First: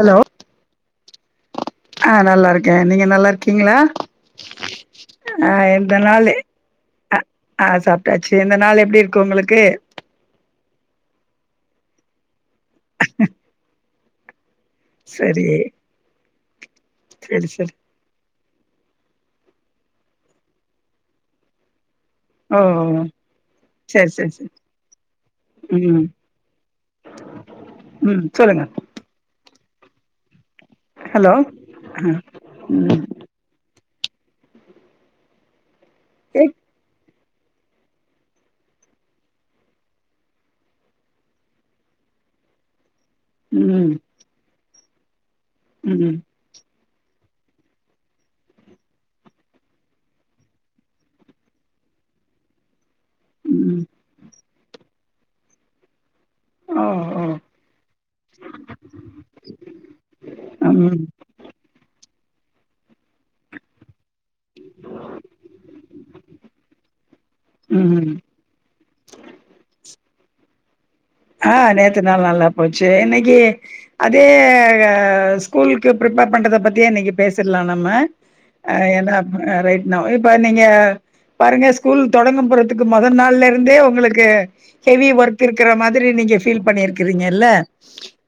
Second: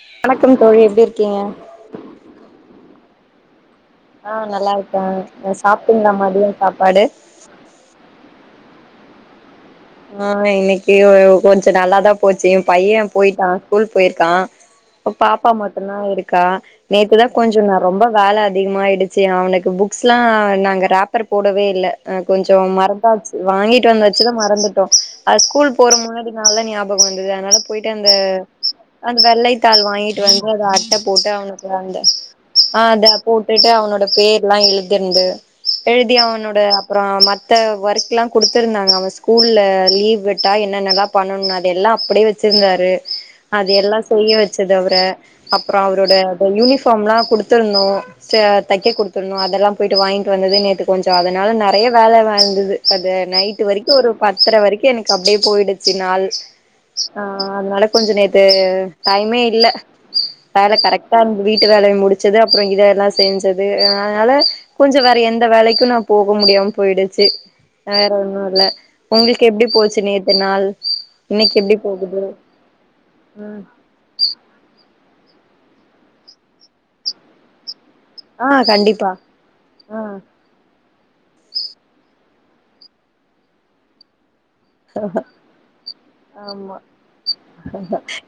Hello வணக்கம் தோழி எப்டிருக்கீங்க ஆ நல்லாருக்க நீங்க நல்லாருக்கீங்ளா ஆ நல்லாருக்கே சாப்பிட்டீங்களா நாளு மதியம் சாப்பாடு அ ஆ சாப்ட்டாச்சு இந்த நாள் எப்படி இருக்கு உங்களுக்கு ஆ இன்னைக்கு கொஞ்சோ நல்லாதா போச்சு என் பையன் போயிட்டான் ஸ்கூல் போயிருக்கான் சரி பாப்பா மட்டுதா இருக்கா நேத்துதா சரி கொஞ்சோ சரி நா ரொம்ப வேல அதிகமாயிடுச்சு சே அவனுக்கு புக்ஸ்ல்லா நாங்க ரேப்பர் போடவே இல்ல ஆ கொஞ்சோ ஓ மறந்தாச்சு வாங்கிட்டு வந்து சரி வச்சதா சரி சரி மறந்து அ ஸ்கூல் போற ம் முன்னாடி நல்ல ஞாபகம் வந்தது அனால போயிட்டு அந்த ம் சொல்லுங்க அந்த வெள்ளைத்தாள் வாங்கிட்டு வந்து அத அட்ட போட்டு ஹலோ அவனுக்கு அந்த ஆ ஆ ம் அத போட்டுட்டு அவனோட பேர்ல்லா எழுதிருந்து எழுதி கேக் அவனோட அப்றோ தா ஒர்க்கெல்லா குடுத்துருந்தாங்க அவன் ஸ்கூல்ல லீவ் விட்டா என்னன்னல்லா பண்ணணு அதல்லா அப்டியே வச்சிருந்தாரு அத ம் எல்லா புரிய வச்சது அவர அப்றோ அவரோட ம் அது யூனிஃபார்ம்ல்லா குடுத்தர்னும் ச தைக்க கொடுத்திருந்தோ அதெல்லா போயிட்டு வாங்கிட்டு வந்தது நேத்து கொஞ்சோ அதனால நெறைய வேலவா வந்தது அது நைட்டு ம் வரைக்கு ஒரு பத்தரை வரைக்கு எனக்கு அப்டியே போயிடுச்சு நாள் ஓ ஆ ஓ அதனால கொஞ்சோ நேத்து டைமே இல்ல வேல ம் கரெக்டா இரு வீட்டு வேலைய முடிச்சது அப்றம் இத எல்லா செஞ்சது அதனால கொஞ்சோ வேற எந்த வேலைக்கு நா போக முடியாம போயிடுச்சு ம் வேற ஒன்னு இல்ல உங்களுக்கு எப்டி போச்சு நேத்து நாள் ஆ இன்னைக்கு எப்டி நேத்து போகுது நாள் நல்லா போச்சு இன்னைக்கு ம் அதே க ஸ்கூலுக்கு ப்ரிப்பேர் பண்றத பத்தியே இன்னைக்கு பேசிடலா நம்ம ஆ ஏன்ட அ ரைட் நா ஆ இப்ப நீங்க பாருங்க ஸ்கூல் தொடங்க போறதுக்கு மொதல் நாள்ல இருந்தே உங்களுக்கு ஹெவி ஒர்க் இருக்கிற மார் ஆமா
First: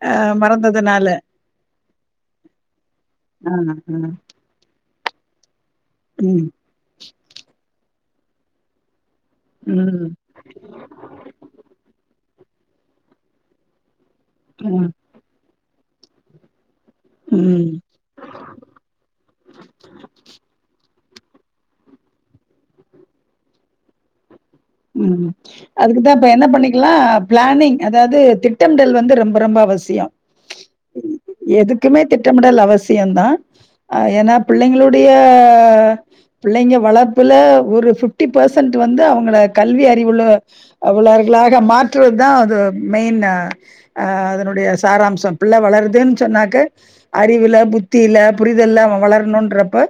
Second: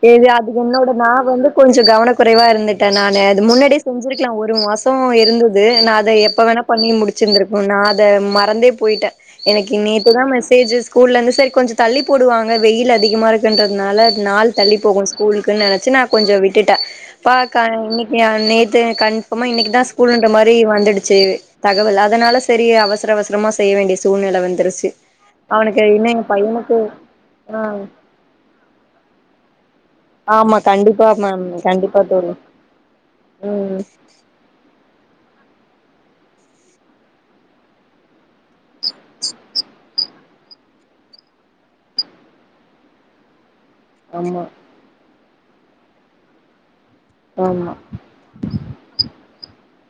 அ ஏது அது என்னோட மறந்ததுனால நா வந்து கொஞ்சோ கவன குறைவா இருந்துட்ட நாள அது ஆ முன்னாடியே ஆ செஞ்சிருக்கலா ஒரு மாச சோ இருந்துது நா அத எப்போ ம் வேணா பண்ணி முடிச்சிருந்திருக்கு நா அத மறந்தே போயிட்டே எனக்கு நேத்து ம் தா மெசேஜ் ஸ்கூல்ல இருந்து சரி கொஞ்ச தள்ளி போடுவாங்க வெயில் அதிகமா இருக்குன்றதுனால நாள் தள்ளி ம் போகு ஸ்கூலுக்குன்னு நெனைச்சு நா கொஞ்ச விட்டுட்டே பாக்கா ம் இன்னைக் யா நேத்து கன்ஃபார்மா இன்னைக்குதா ஸ்கூல்ன்ற மாரி வந்துடுச்சு தகவல் அதனால சரி அவசர அவசரமா செய்ய வேண்டிய சூழ்நிலை வந்துருச்சு அவனுக்கு இன்னு அதுக்குதா எ இப்ப என்ன பையனுக்கு பண்ணிக்கலா ஆ பிளானிங் அதாது திப் ட்டமிடல் வந்து ரொம்ப ரொம்ப அவசியோ ஆமா கண்டிப்பா மேம் கண்டிப்பா எதுக்குமே தோழி திட்டமிடல் அவசியோ தா ம் அ ஏனா பிள்ளைங்களுடைய பிள்ளைங்க வளர்ப்புல ஒரு பிஃப்டி பெர்சன்ட் வந்து அவுங்கள கல்வி அறிவுல்ல உள்ளவர்களாக மாற்றுவது தா அது மெயின் ஆ ஆ ஆமா அதனுடைய சாராம்சம் பிள்ளை வளருதுன்னு சொன்னாக்க அறிவுல ஆமா புத்தில புரிதல்ல வளரணும்ன்றப்ப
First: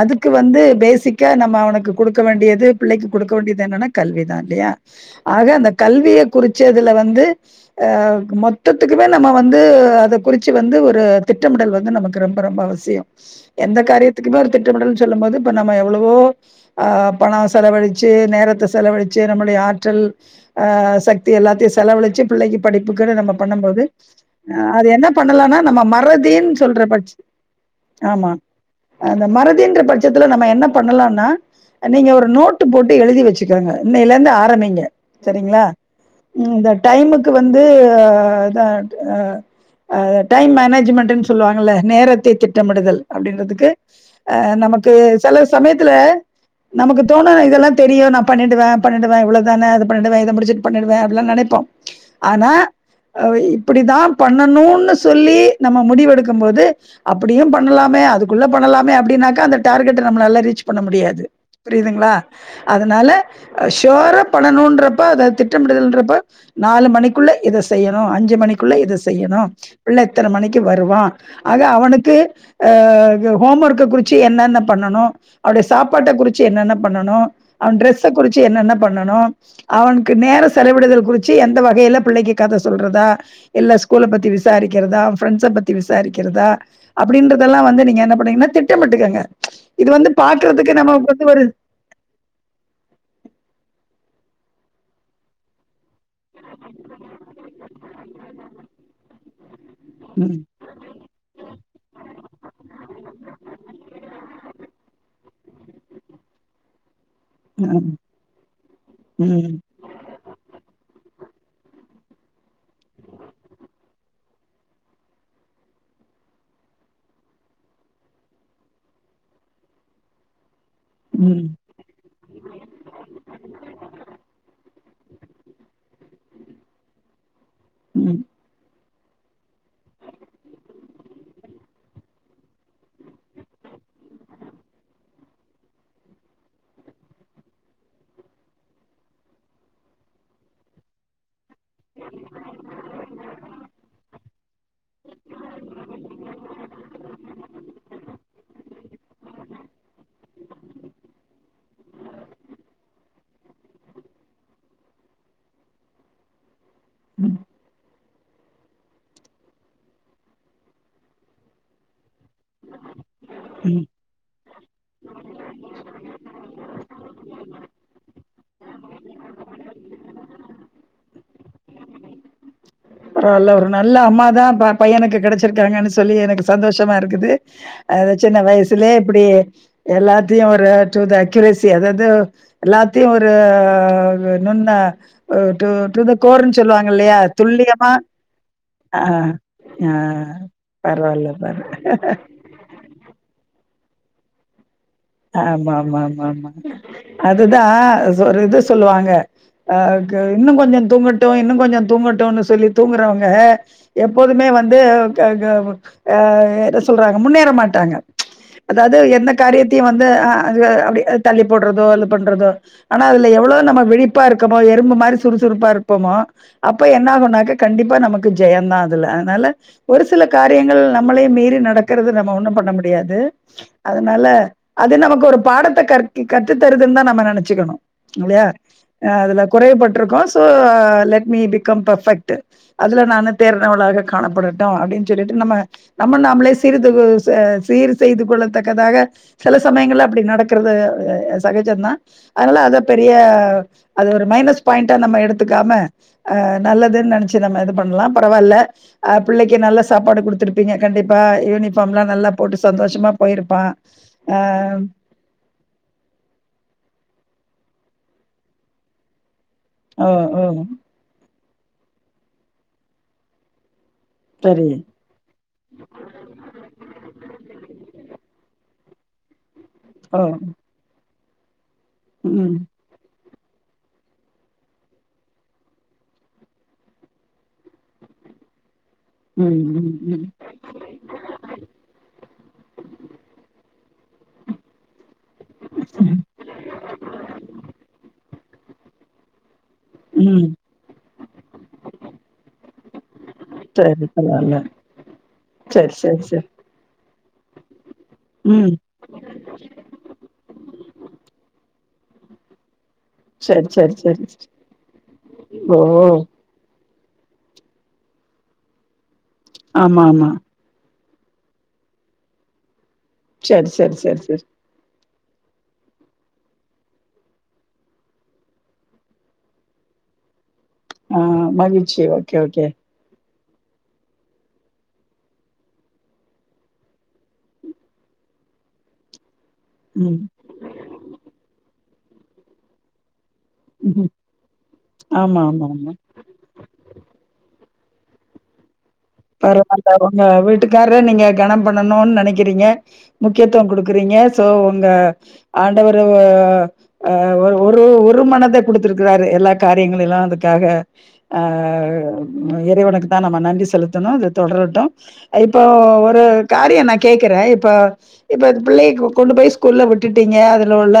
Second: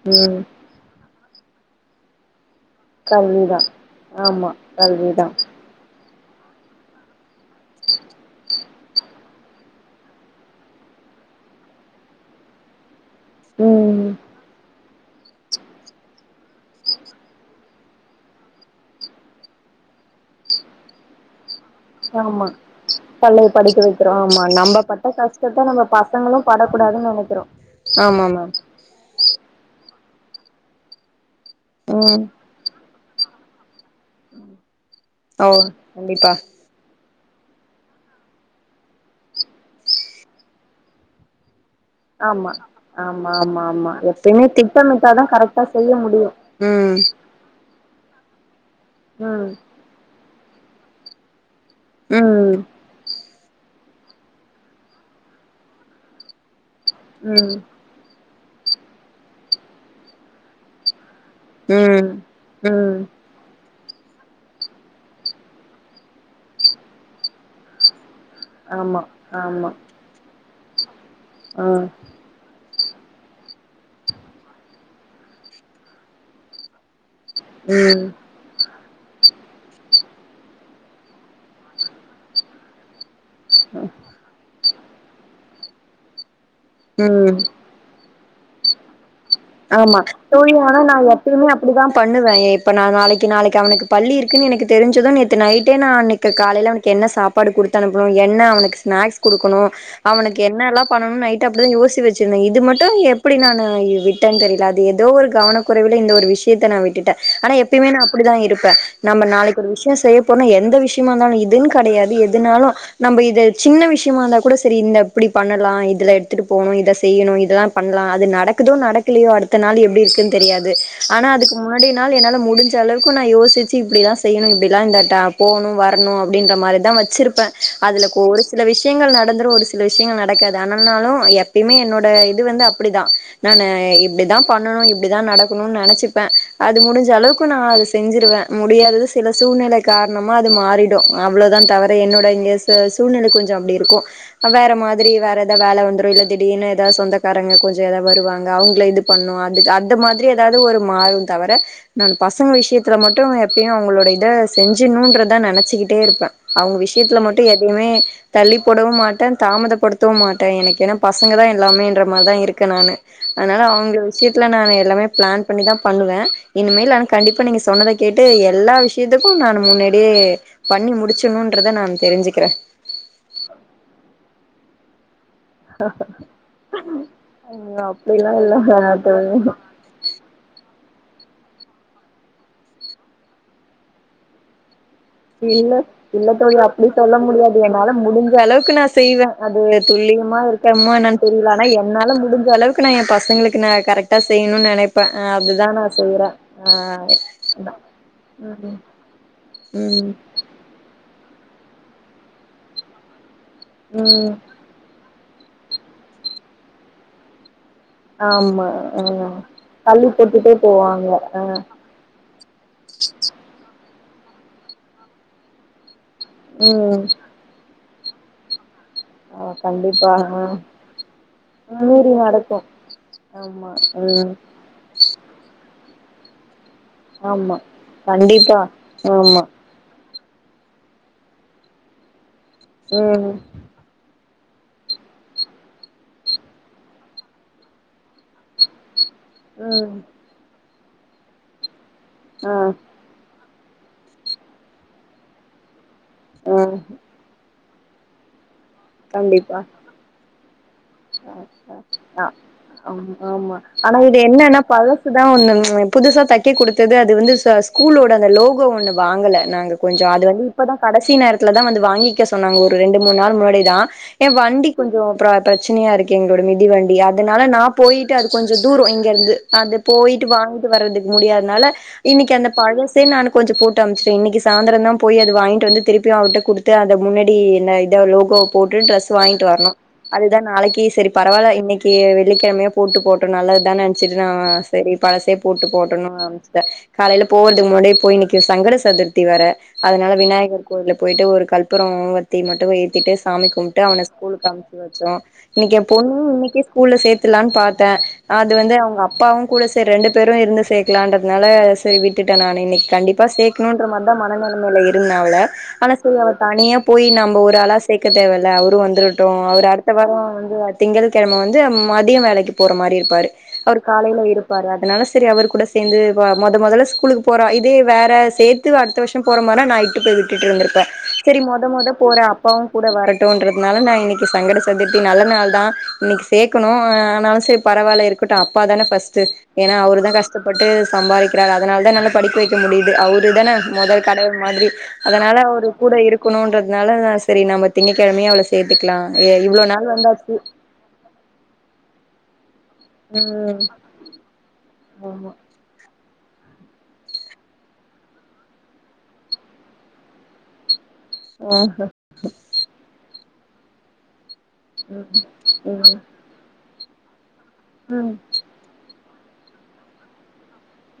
அதுக்கு ம் வந்து பேசிக் கா நம்ம அவனுக்கு குடுக்க வேண்டியது பிள்ளைக்கு குடுக்க கல்விதா வேண்டியது என்னன்னா கல்விதா ஆமா இல்லையா கல்விதா ஆ து அந்த கல்விய குறிச்சதுல வந்து மொத் த்தத்துக்குமே நம்ம வந்து அத குறிச்சு வந்து ஒரு திட்டமிடல் வந்து நமக்கு ரொம்ப ரொம்ப அவசியோ எந்த ம் காரியத்துக்குமே ஒரு திட்டமிடல் சொல்லும் போது இப்ப நம்ம எவ்வளவோ பணோ செலவழிச்சு நேரத்த ஸ் செலவழிச்சு நம்முடைய ஆற்றல் ஆ சக் தி எல்லாத்தையு செலவழிச்சு ஆமா பிள்ளைக்கு படிப்புக்கு நம்ம பள்ளைய பண்ணும் படிக்க போது வைக்கிறோ ஆமா அது என்ன பண்ணலா நம்ம மறதின் டகூடாதுன்னு நெனைக்கிறோ ஆமா மேம் அந்த மறதின்ற பட்சத்துல நம்ம என்ன பண்ணலானா நீங்க ம் ஒரு நோட்டு போட்டு எழுதி வச் சுருங்க இன்னைல இருந்து ஆரம்பிங்க ஓ சரிங்களா கண்டிப்பா ம் இதா டைமுக்கு வந்து தா அதா டைம் மேனேஜ்மெண்ட்டுன் ஸ் சொல்லுவாங்கல நேரத்தை ஆமா திட்டமிடுதல் ஆமா ஆமா அப்படின்றதுக்கு ஆமா அ எப்பயுமே நமக்கு திட்டமிட்டாதா சில கரெக்டா சமயத்துல செய்ய முடியு ம் நமக்கு தோணனு இதெல்லா தெரியு ந பண்ணிடுவே பண்ணிடுவே இவ்வளோ ம் தானே அத பண்ணிடுவே இத முடிச்சு பண்ணிடுவே அப்டிலா நெனைப்போ ஆனா ம் அ இப்படித்தா பண்ணணுன்னு சொல்லி நம்ம முடிவெடுக்கும்போது அப்படியு பண்ணலாமே அதுக்குள்ள பண்ணலாமே அப்டின்னாக்கா அந்த டார்கெட்ட நம்மலால ரீச் பண்ண முடியாது ம் ம் புரியுதுங்களா ம் அதனால அ ஷியோரா பண்ணணுன்றப்ப அதாவது திட்டமிடுதல்ன்றப்ப நாலு மணிக்குள்ள இத செய்யணு அஞ்சு மணிக்குள்ள இத ஆமா செய்யணு ஆமா புள்ள இத்தன மணிக்கு வருவா ஆக ஆ அவனுக்கு அ ஹோம் ஒர்க்க குறிச்சு என்னன்ன பண்ணனு அவருடைய சாப்பாட்ட குறச்சு என்னென்ன பண்ணனு அவன் ம் ட்ரெஸ்ஸ குறிச்சு என்னென்ன பண்ணனு அவனுக்கு நேர செலவிடுதல் குறச்சு எந்த வகையில பிள்ளைக்கு கத சொல்றதா இல்ல ஸ்கூல பத்தி விசாரிக்கிறதா ஃரெண்ட்ஸ பத்தி விசாரிக்கிறதா ம் அப்டின்றதெல்லா வந்து நீங்க என்ன பண்ணீங்கன்னா திட்டமிட்டுக்கங்க இது ஆமா வந்து தோழி பாக்குறதுக்கு ஆனா நா நமக்கு வந்து ஒரு எப்பயுமே அப்படிதா பண்ணுவே இப்ப நான் நாளைக்கு நாளைக்கு அவனுக்கு பள்ளி இருக்குன்னு எனக்கு தெரிஞ்சது நேத்து நைட்டே நா அன்னைக் கு காலைல அவனுக்கு என்ன சாப்பாடு குடுத்து அனுப்பனு என்ன அவனுக்கு ஸ்நாக்ஸ் குடுக்கணு ம் அவனுக்கு என்னெல்லா பண்ணணு நைட்டு அப்டிதா யோசி வச்சிருந்தே இது மட்டு எப்டி நானு விட் டேனு தெரில அது ஏதோ ஒரு கவனக்குறைவில இந்த ஒரு விஷயத்த நா விட்டுட்டே ஆனா எப்பயுமே ம் நா அப்படிதா இருப்பே நம்ம ம் நாளைக்கு ஒரு விஷயோ செய்ய போனா எந்த விஷயமா இருந்தாலு இதுன்னு கெடையாது எதுனாலு நம்ப இத சின்ன விஷயமா இருந்தா கூட சரி இந்த இப்டி பண்ணலா இதுல எடுத்துட்டு போணு இத செய்யணு இதலா பண்ணலாம் அது நடக்குதோ நடக்கலையோ அடுத்த நாள் எப்டி இருக்குன்னு தெரியாது ஆனா ம் அதுக்கு முன்னாடி நாள் என்னால முடிஞ்ச அளவுக்கு நான் யோசிச்சு இப்டிலல்ல செய்யணும் இப்டிலாம் இந்த ட போகணும் வரணும் அப்டின்ற மாதிரி தான் வச்சிருப்பேன் அதுல ம் ஒரு சில விஷயங்கள் நடந்துரும் ஒரு சில விஷயங்கள் நடக்காது ஆனனாலும் எப்பயுமே என்னோட இது வந்து அப்டிதான் நானு இப்டிதான் பண்ணணும் இப்டிதான் நடக்கணும்னு நினைச்சிப்பேன் அது முடிஞ்ச அளவுக்கு நான் அத செஞ்சிருவேன் முடியாது சில சூழ்நிலை காரணமா அது மாறி டும் அவ்ளோதான் தவிர என்னோட இந்த சூழ்நிலை கொஞ்சம் அப்டி இருக்கும் வேற மாதிரி வேற ஏதாவ் வேல வந்துரும் இல்ல திடீன்னும் ஏதாவது சொந்தக்காரங்க கொஞ்சம் ஏதாவ் வருவாங் க அவங்கள இது பண்ணும் அதுக்கு அந்த மாதிரி ஏதாவ்து ஒரு மாறும் தவிர நான் பசங்க விஷயத்துல மட்டும் எப்பயும் அவங்களோட இத செஞ்சணும்ன்றதான் நெனைச்சுகிட்டே இருப்பே அவுங்க விஷயத்துல ம் மட்டும் எதையுமே தள்ளி போடவும் மாட்டேன் தாமதப்படுத்தவும் மாட்டேன் எனக்கு ஏன்னா பசங்க தான் இல்லாமேன்ற மாரி தான் இருக் அதனால ம் அவுங்க விஷயத்துல நான் எல்லாமே பிளான் பண்ணிதான் பண்ணுவேன் இனிமேல் நான் கண்டிப்பா நீங்க சொன்னத கேட்டு எல்லா விஷயத்துக்கும் நான் முன்னாடியே பண்ணி முடிச்சணும்ன்றத நான் தெரிஞ்சுக்கிறேன் பரவால்ல ஒரு நல்ல அம்மாதான் பையனுக்கு கிடைச்ச விட்ருக்காங்கன்னு சொல்லி எனக்கு சந்தோஷமா இருக்குது ஐயோ அ அப்டிலா சின்ன வயசுலயே இல்ல இப்டி தோழி எல்லாத்தையும் ஒரு ஆ டு அக்யூரெசி அதாது எல்லாத்தையும் ஒரு நுண்ண டு இல்ல டு த இல்லத் தோழி கோர்ன்னு அப்டி சொல்லுவாங்க சொல்ல இல்லையா முடியாது என்னால துல்லியமா முடிஞ்ச அளவுக்கு நான் ஆ செய்வேன் அது ஆ துல்லியமா இருக்கமோ என்னு பரவால்ல தெரில ஆனா பரவா என்னால முடி ஞ்ச அளவுக்கு நா என் பசங்களுக்கு நான் கரெக்டா செய்யனும்னு நெனைப் ஆமா ஆமா ஆமா ஆமா அதுதான் ஒரு இது சொல்லுவாங்க ஆ ம் இது இன்னும் கொஞ்சம் தூங்கட்டும் இன்னும் கொஞ்சம் தூங்கட்டும்னு சொல்லி தூங்குறவங்க ம் எப்போதுமே வந் து அது ப ஆ என்ன சொல்றாங்க முன்னேற மாட்டாங்க ஆமா அதாவது ஆ என்ன காரியத்தையும் வந்து தள்ளி ஆ போட்டுட்டே அது ஆ அப்டி போவாங்க ஆ தள்ளி போடுறது தோ அது பண்றதோ ஆனா அதுல எவ்ளோ நம்ம விழிப்பா இருக்கமோ எறும்பு மாரி சுறுசுறுப்பா இருப்போமோ அப்ப ம் என்ன ஆகனாக்க கண்டிப்பா நமக்கு ஜெயம்தான் அதுல ஆ அதனால ஒரு கண்டிப்பா சில ஆ காரியங்கள் நம்மளே மீறி நடக்கறது நம்ம ஒண்ணும் பண்ண முடியாது ஆமா ம் இது நமக்கு ஒரு பாடத்த கற்பி கற்றுத்தருதுன்னு தான் நம்ம ஆமா நெனச்சுக்கணும் இல்லயா கண்டிப்பா அதுல ஆமா குறையப்பட்டிருக்கோம் so let me become perfect அதுல நா ம் தேர் உலக காணப்படட்டும் அப்டின்னு சொல்லிட்டு நம்ம நம்ம நாமளே சீர்துகு அ சீர் செய்து கொள்ளத்தக்கதாக சில ம் சமயங்கள்ள அப்டி நடக்குறது சகஜம் தான் ஆ அதனால அத பெரிய அது ஒரு மைனஸ் பாயிண்டா நம்ம எடுத்துக்காம ஆ நல்லதுன்னு நெனச் ச்சி நம்ம இது பண்ணலாம் பரவால்ல ஆ புள்ளைக்கு கண்டிப்பா நல்ல சாப்பாடு குடுத்துருக் ப்பீங்க கண்டிப்பா யூனிஃபார்ம் எல்லா ஆ நல்லா போட்டு சந்தோஷமா ஆமா ஆமா போயிருப்பான் ஆனா இது என்னன்னா ஆஹ் பழசு தான் ஒண்ணு புதுசா தைக்கி கொடுத்தது அது வந்து ச ஸ்கூலோட அந்த லோகோ ஒண்ணு வாங்கல நாங்க ஓ கொஞ்சம் அது ஓ வந்து இப்பதான் கட சி நேரத்துல தான் வந்து வாங்கிக்க சொன்னாங்க ஒரு ரெண்டு மூணு நாள் முன்னாடிதான் என் சரி வண்டி கொஞ்சம் பிரச்சனயா இருக்கு எங்களோட மிதிவண்டி அதனால நா போயிட்டு அது கொஞ்ச தூரோ இங்க இருந்து அது ஓ போய்ட்டு வாங் வர்றதுக்கு முடியாதனால இன்னிக்கி அந்த ம் பழசு சேர் நா கொஞ்சம் போட்டு அனுப்ச்சேன் இன்னிக்கு சாயந்தர தான் போய் அது வாங்கிட்டு வந்து திருப்பியும் அவர்ட்ட குடுத்து அத முன்னாடி என்ன இத லோ கோ போட்டு டிரெஸ் வாங்கிட்டு ம் வரணு ம் அதுதா நாளைக்கு சேரி பரவால்ல இன்னிக்கு வெள்ளிக்கிழமையா போட்டு போட்டு நல்லதுதானு நென்ச்சிட்டு நா சேரி பழசே போட்டு போட்டுணு ம் அம்ச்சுட்ட காலைல போவறதுக்கு முன்னாடியே போய் இன்னைக்கு சங்கட சதுர்த்தி வேற அதனால ம் விநாயகர் கோயில்ல போயிட்டு ஒரு கல்பரோவத்தி மட்டு ஏத்திட்டு சாமி கும்ட்டு சரி அவன ஸ்கூலுக்கு பரவால்ல அம் ச்சு வச்சோ இன்னைக்கு எ சரி பொண்ணு சரி சரி இன்னைக்கே ஸ்கூல்ல சேத்துலானு பாத்த அது ம் வந்து அவுங்க அப்பாவு கூட சேரி ரெண்டு பேரு இருந்து சேக்கலான்றதுனால சேரி விட்டுட்ட நானு இன்னைக்கு கண்டிப் சரி சேக்கணு சரி மார் தா சரி மன சரி. நெலமைல இருந்த ஆவள ஓ சேரி அவ தனியா போய் நம்ம ஒரு ஆளா சேக்க தேவல்ல அவுரு வந்தரட்டு அ ஆமா வாரோ ஆமா வந்து திங்கள்கிழம வந்து மதியம் வேலைக்கு போற மாரி இருப்பாரு சரி அவர் சரி காலைல சரி சரி இருப்பாரு அதனால சேரி அவர் கூட சேந்து மொத மொதல்ல ஸ்கூலுக்கு போற இதே வேற சேத்து அடுத்த வருஷோ போற மாரினா நா இட்டு போய் விட்டு வந்துருப்ப ஆ சேரி மொத மொத மகிழ்ச்சி போற ஓகே அப்பாவு ஓகே கூட வரட்டுன்றதுனால நா இன்னைக்கு சங்கட சதுர்த்தி நல்ல நாள் தா இன்னைக்கு சேக்கணு ஆனாலு சேரி பரவால இருக்கட்டு அப்பாதான ஃபஸ்ட்டு ஏன்னா அவரு தா ம் கஷ்டப்பட்டு சம்பாதிக்கிறாரு அதனால தா நல்லா படிக்க வைக்க முடியுது அவரு தான மொதல் ம் கடவுள் மாதிரி அதனால ஆமா ஆமா அவரு ஆமா கூட இரு இருக்குணுன்றதுனாலா சேரி நம்ம திங்ககிழமையே அவள சேத்துக்கலா இவ்ளோ பரவாலங்க நாள் உங்க வந்தாச்சு வீட் டுக்கார நீங்க கனம் பண்ணணுனு நெனைக்கிறீங்க ம் முக்கியத்துவோ குடுக்குறீங்க சோ உங்க ஆமா ஆண்டவரு அ ஒரு ஒரு ஒரு மனத குடுத்திருக்குறாரு எல்லா காரியங்களிலு அதுக்காக ஆ ஹ இறைவனுக்கு தா நம்ம நன்றி செலுத்தணு தொடரட்டு ம் இப்போ ம் ஒரு காரியோ நா கேக்கற இப்ப ம் இப்போ பிள்ளைய கொண்டு போய் ஸ்கூல்ல விட்டுட்டீங்க அதுல உள்ள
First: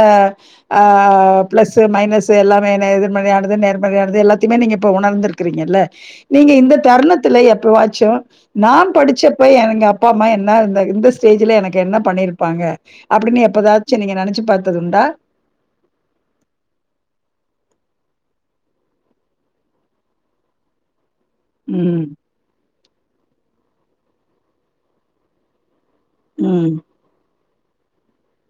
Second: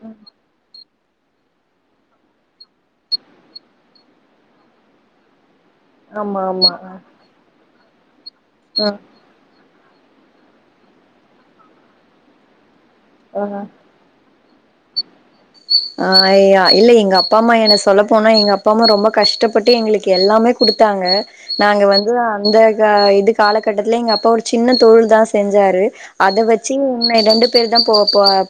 ஆ ப்ளஸ்ஸு மைனஸ்ஸு எல்லாமே எதிர்மரையானது நேர்மையானது எல்லாத்தையுமே நீங்க இப்போ உணர்ந்துக்குறீங்க இல்ல ஆமா நீங்க ஆமா இந்த தருணத்துல எப்ப வாச்சோ நா ஆ படிச்சப்ப எங்க அப் அப்பா அம்மா என்ன இந்த இந்த ஸ்டேஜ்ல எனக்கு என்ன பண்ணிருப்பாங்க அப்டின்னு ஆ எப்பதாது சரி நீங்க நெனச்சு பாத்ததுண்டா அ ஐயா இல்ல எங்க அப்பா அம்மா என்ன சொல்லப்போனா எங்க அப்பா அம்மா ரொம்ப கஷ்டப்பட்டு எங்களுக்கு எல்லாமே குடுத்தாங்க நாங்க ம் வந்து அந்த இது காலகட்டத்துல எங்க அப்பா ஒரு சின்ன தொழில் தா செஞ்சாரு அத வச்சு ம் ரெண்டு பேர் தா போ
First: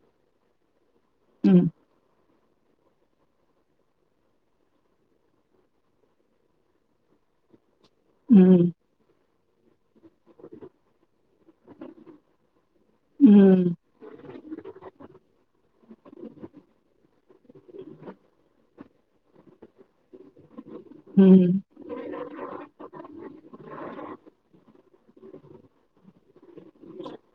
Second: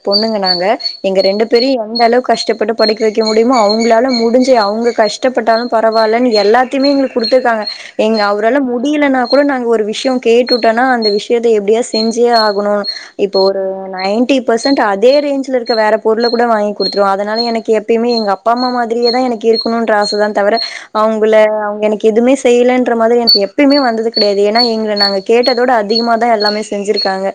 பொண்ணுங்க நாங்க எங்க ரெண்டு ம் பேரையு எந்த அளவு கஷ்டப்பட்டு படிக்க வைக்க முடியுமோ அவங்களால முடிஞ்சு அவங்க கஷ்டப்பட்டாலு பரவாயில்லன்னு எல்லாத்த எல்லாத்திமே எங்களுக்கு குடுத்துருக்காங்க எங்க அவரால ம் முடிஞ் முடியலனா கூட நாங்க ஒரு விஷ்ய கேட்டுட்டோன்னா அந்த விஷ்யத்த எப்டியா செஞ்சே ஆகணு இப்ப ஒரு ம் நைன்டி பெர்சன்ட் அதே ரேஞ்ச்ல இருக்க வேற பொருள கூட வாங் குடுத்துரு அதனால எனக்கு எப்பயுமே எங்க அப்பா அம்மா மாதிரியே தா எனக்கு இருக்கணுன்ற ஆச தா தவற அவுங்கல ம் அவங்க எனக்கு எதுமே செய்யலன்ற மாதிரி எனக்கு எப்பயுமே வந்தது கிடையாது ஏன்னா எங்கள நாங்க கேட்டதோட அதிகமா தா எல்லாமே செஞ்சிருக்காங்க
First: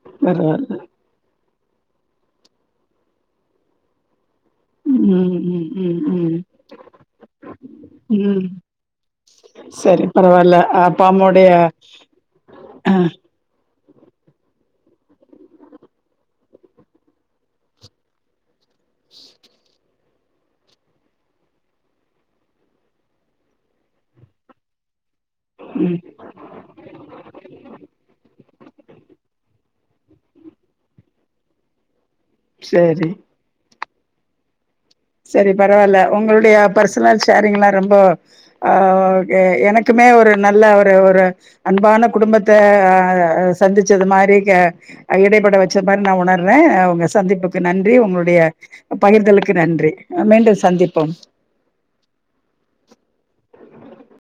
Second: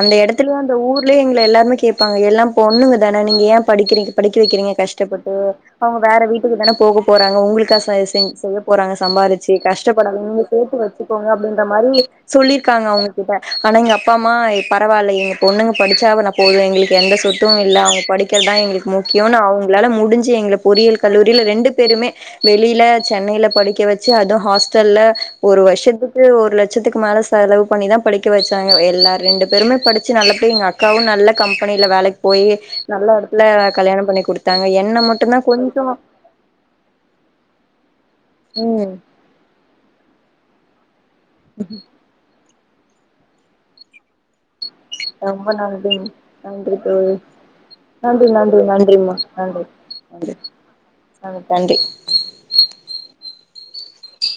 அந்த எடத்துலே பரவால்ல அந்த ஊர்லே எங்க எல்லாருமே கேப்பாங்க எல்லா பொண்ணுங்க தான நீங்க ஏ படிக்கிறீங்க படிக்க வைக்கிறீங்க ம் கஷ்டப்பட்டு ம் ம் அவங்க வேற ம் வீட்டுக்கு தான போக போறாங்க உங்களுக்கா ம் செய்ய போறாங்க சம்பாறிச் சரி கஷ்டப்படனு நீங்க பரவால்ல சேத்து அப்பா வவச்சுக்கோங்க அம்மாவுடைய அப்டின்ற மாரி சொல்லிருக்காங்க அ அவங்ககிட்ட ஆனா எங்க அப்பா அம்மா பரவால்ல எங்க பொண்ணுங்க படிச்சாவ ந போது எங்களுக்கு எந்த சொத்து இல்ல அவங்க படிப் கள் தா எங்களுக்கு முக்கியோ அவுங்களால முடிஞ்சு எங்ளுக் பொறியியல் கல்லூரில ரெண்டு பேருமே வெளில சென்னைல படிக்க வச்சு அதுவு ஹாஸ்டல்ல ஒரு ம் வருஷத்துக்கு ஒரு லட் சத்துக்கு மேல செலவு பண்ணிதா படிக்க வைச்சாங்க எல்லா ரெண்டு பேருமே படிச்சு நல்லபடியா எங்க அக் அக்கவு நல்ல கம்பெனில வேலைக்கு போய் நல்ல சரி எடத்துல கல்யாணம் பண்ணி கொடுத்தாங்க என்ன ம செரி பரவால்ல ஒங்களுடைய பர்சனல் ஷேரிங்லாம் ரொம்ப ஆ ம் அ எனக்குமே ஒரு நல்ல ஒரு ஒரு அன்பான குடும்பத்த ஆ சந்திச்சது மாதிரி ரொம்ப இடைப்பட வச்ச மாரி நன்றிங் நா உணர்றே நன்றி உங்க தோழி சந்திப்புக்கு நன்றி உங்களுடைய பகிர்தலுக்கு நன்றி மீண்டும் சந்திப்போ நன்றி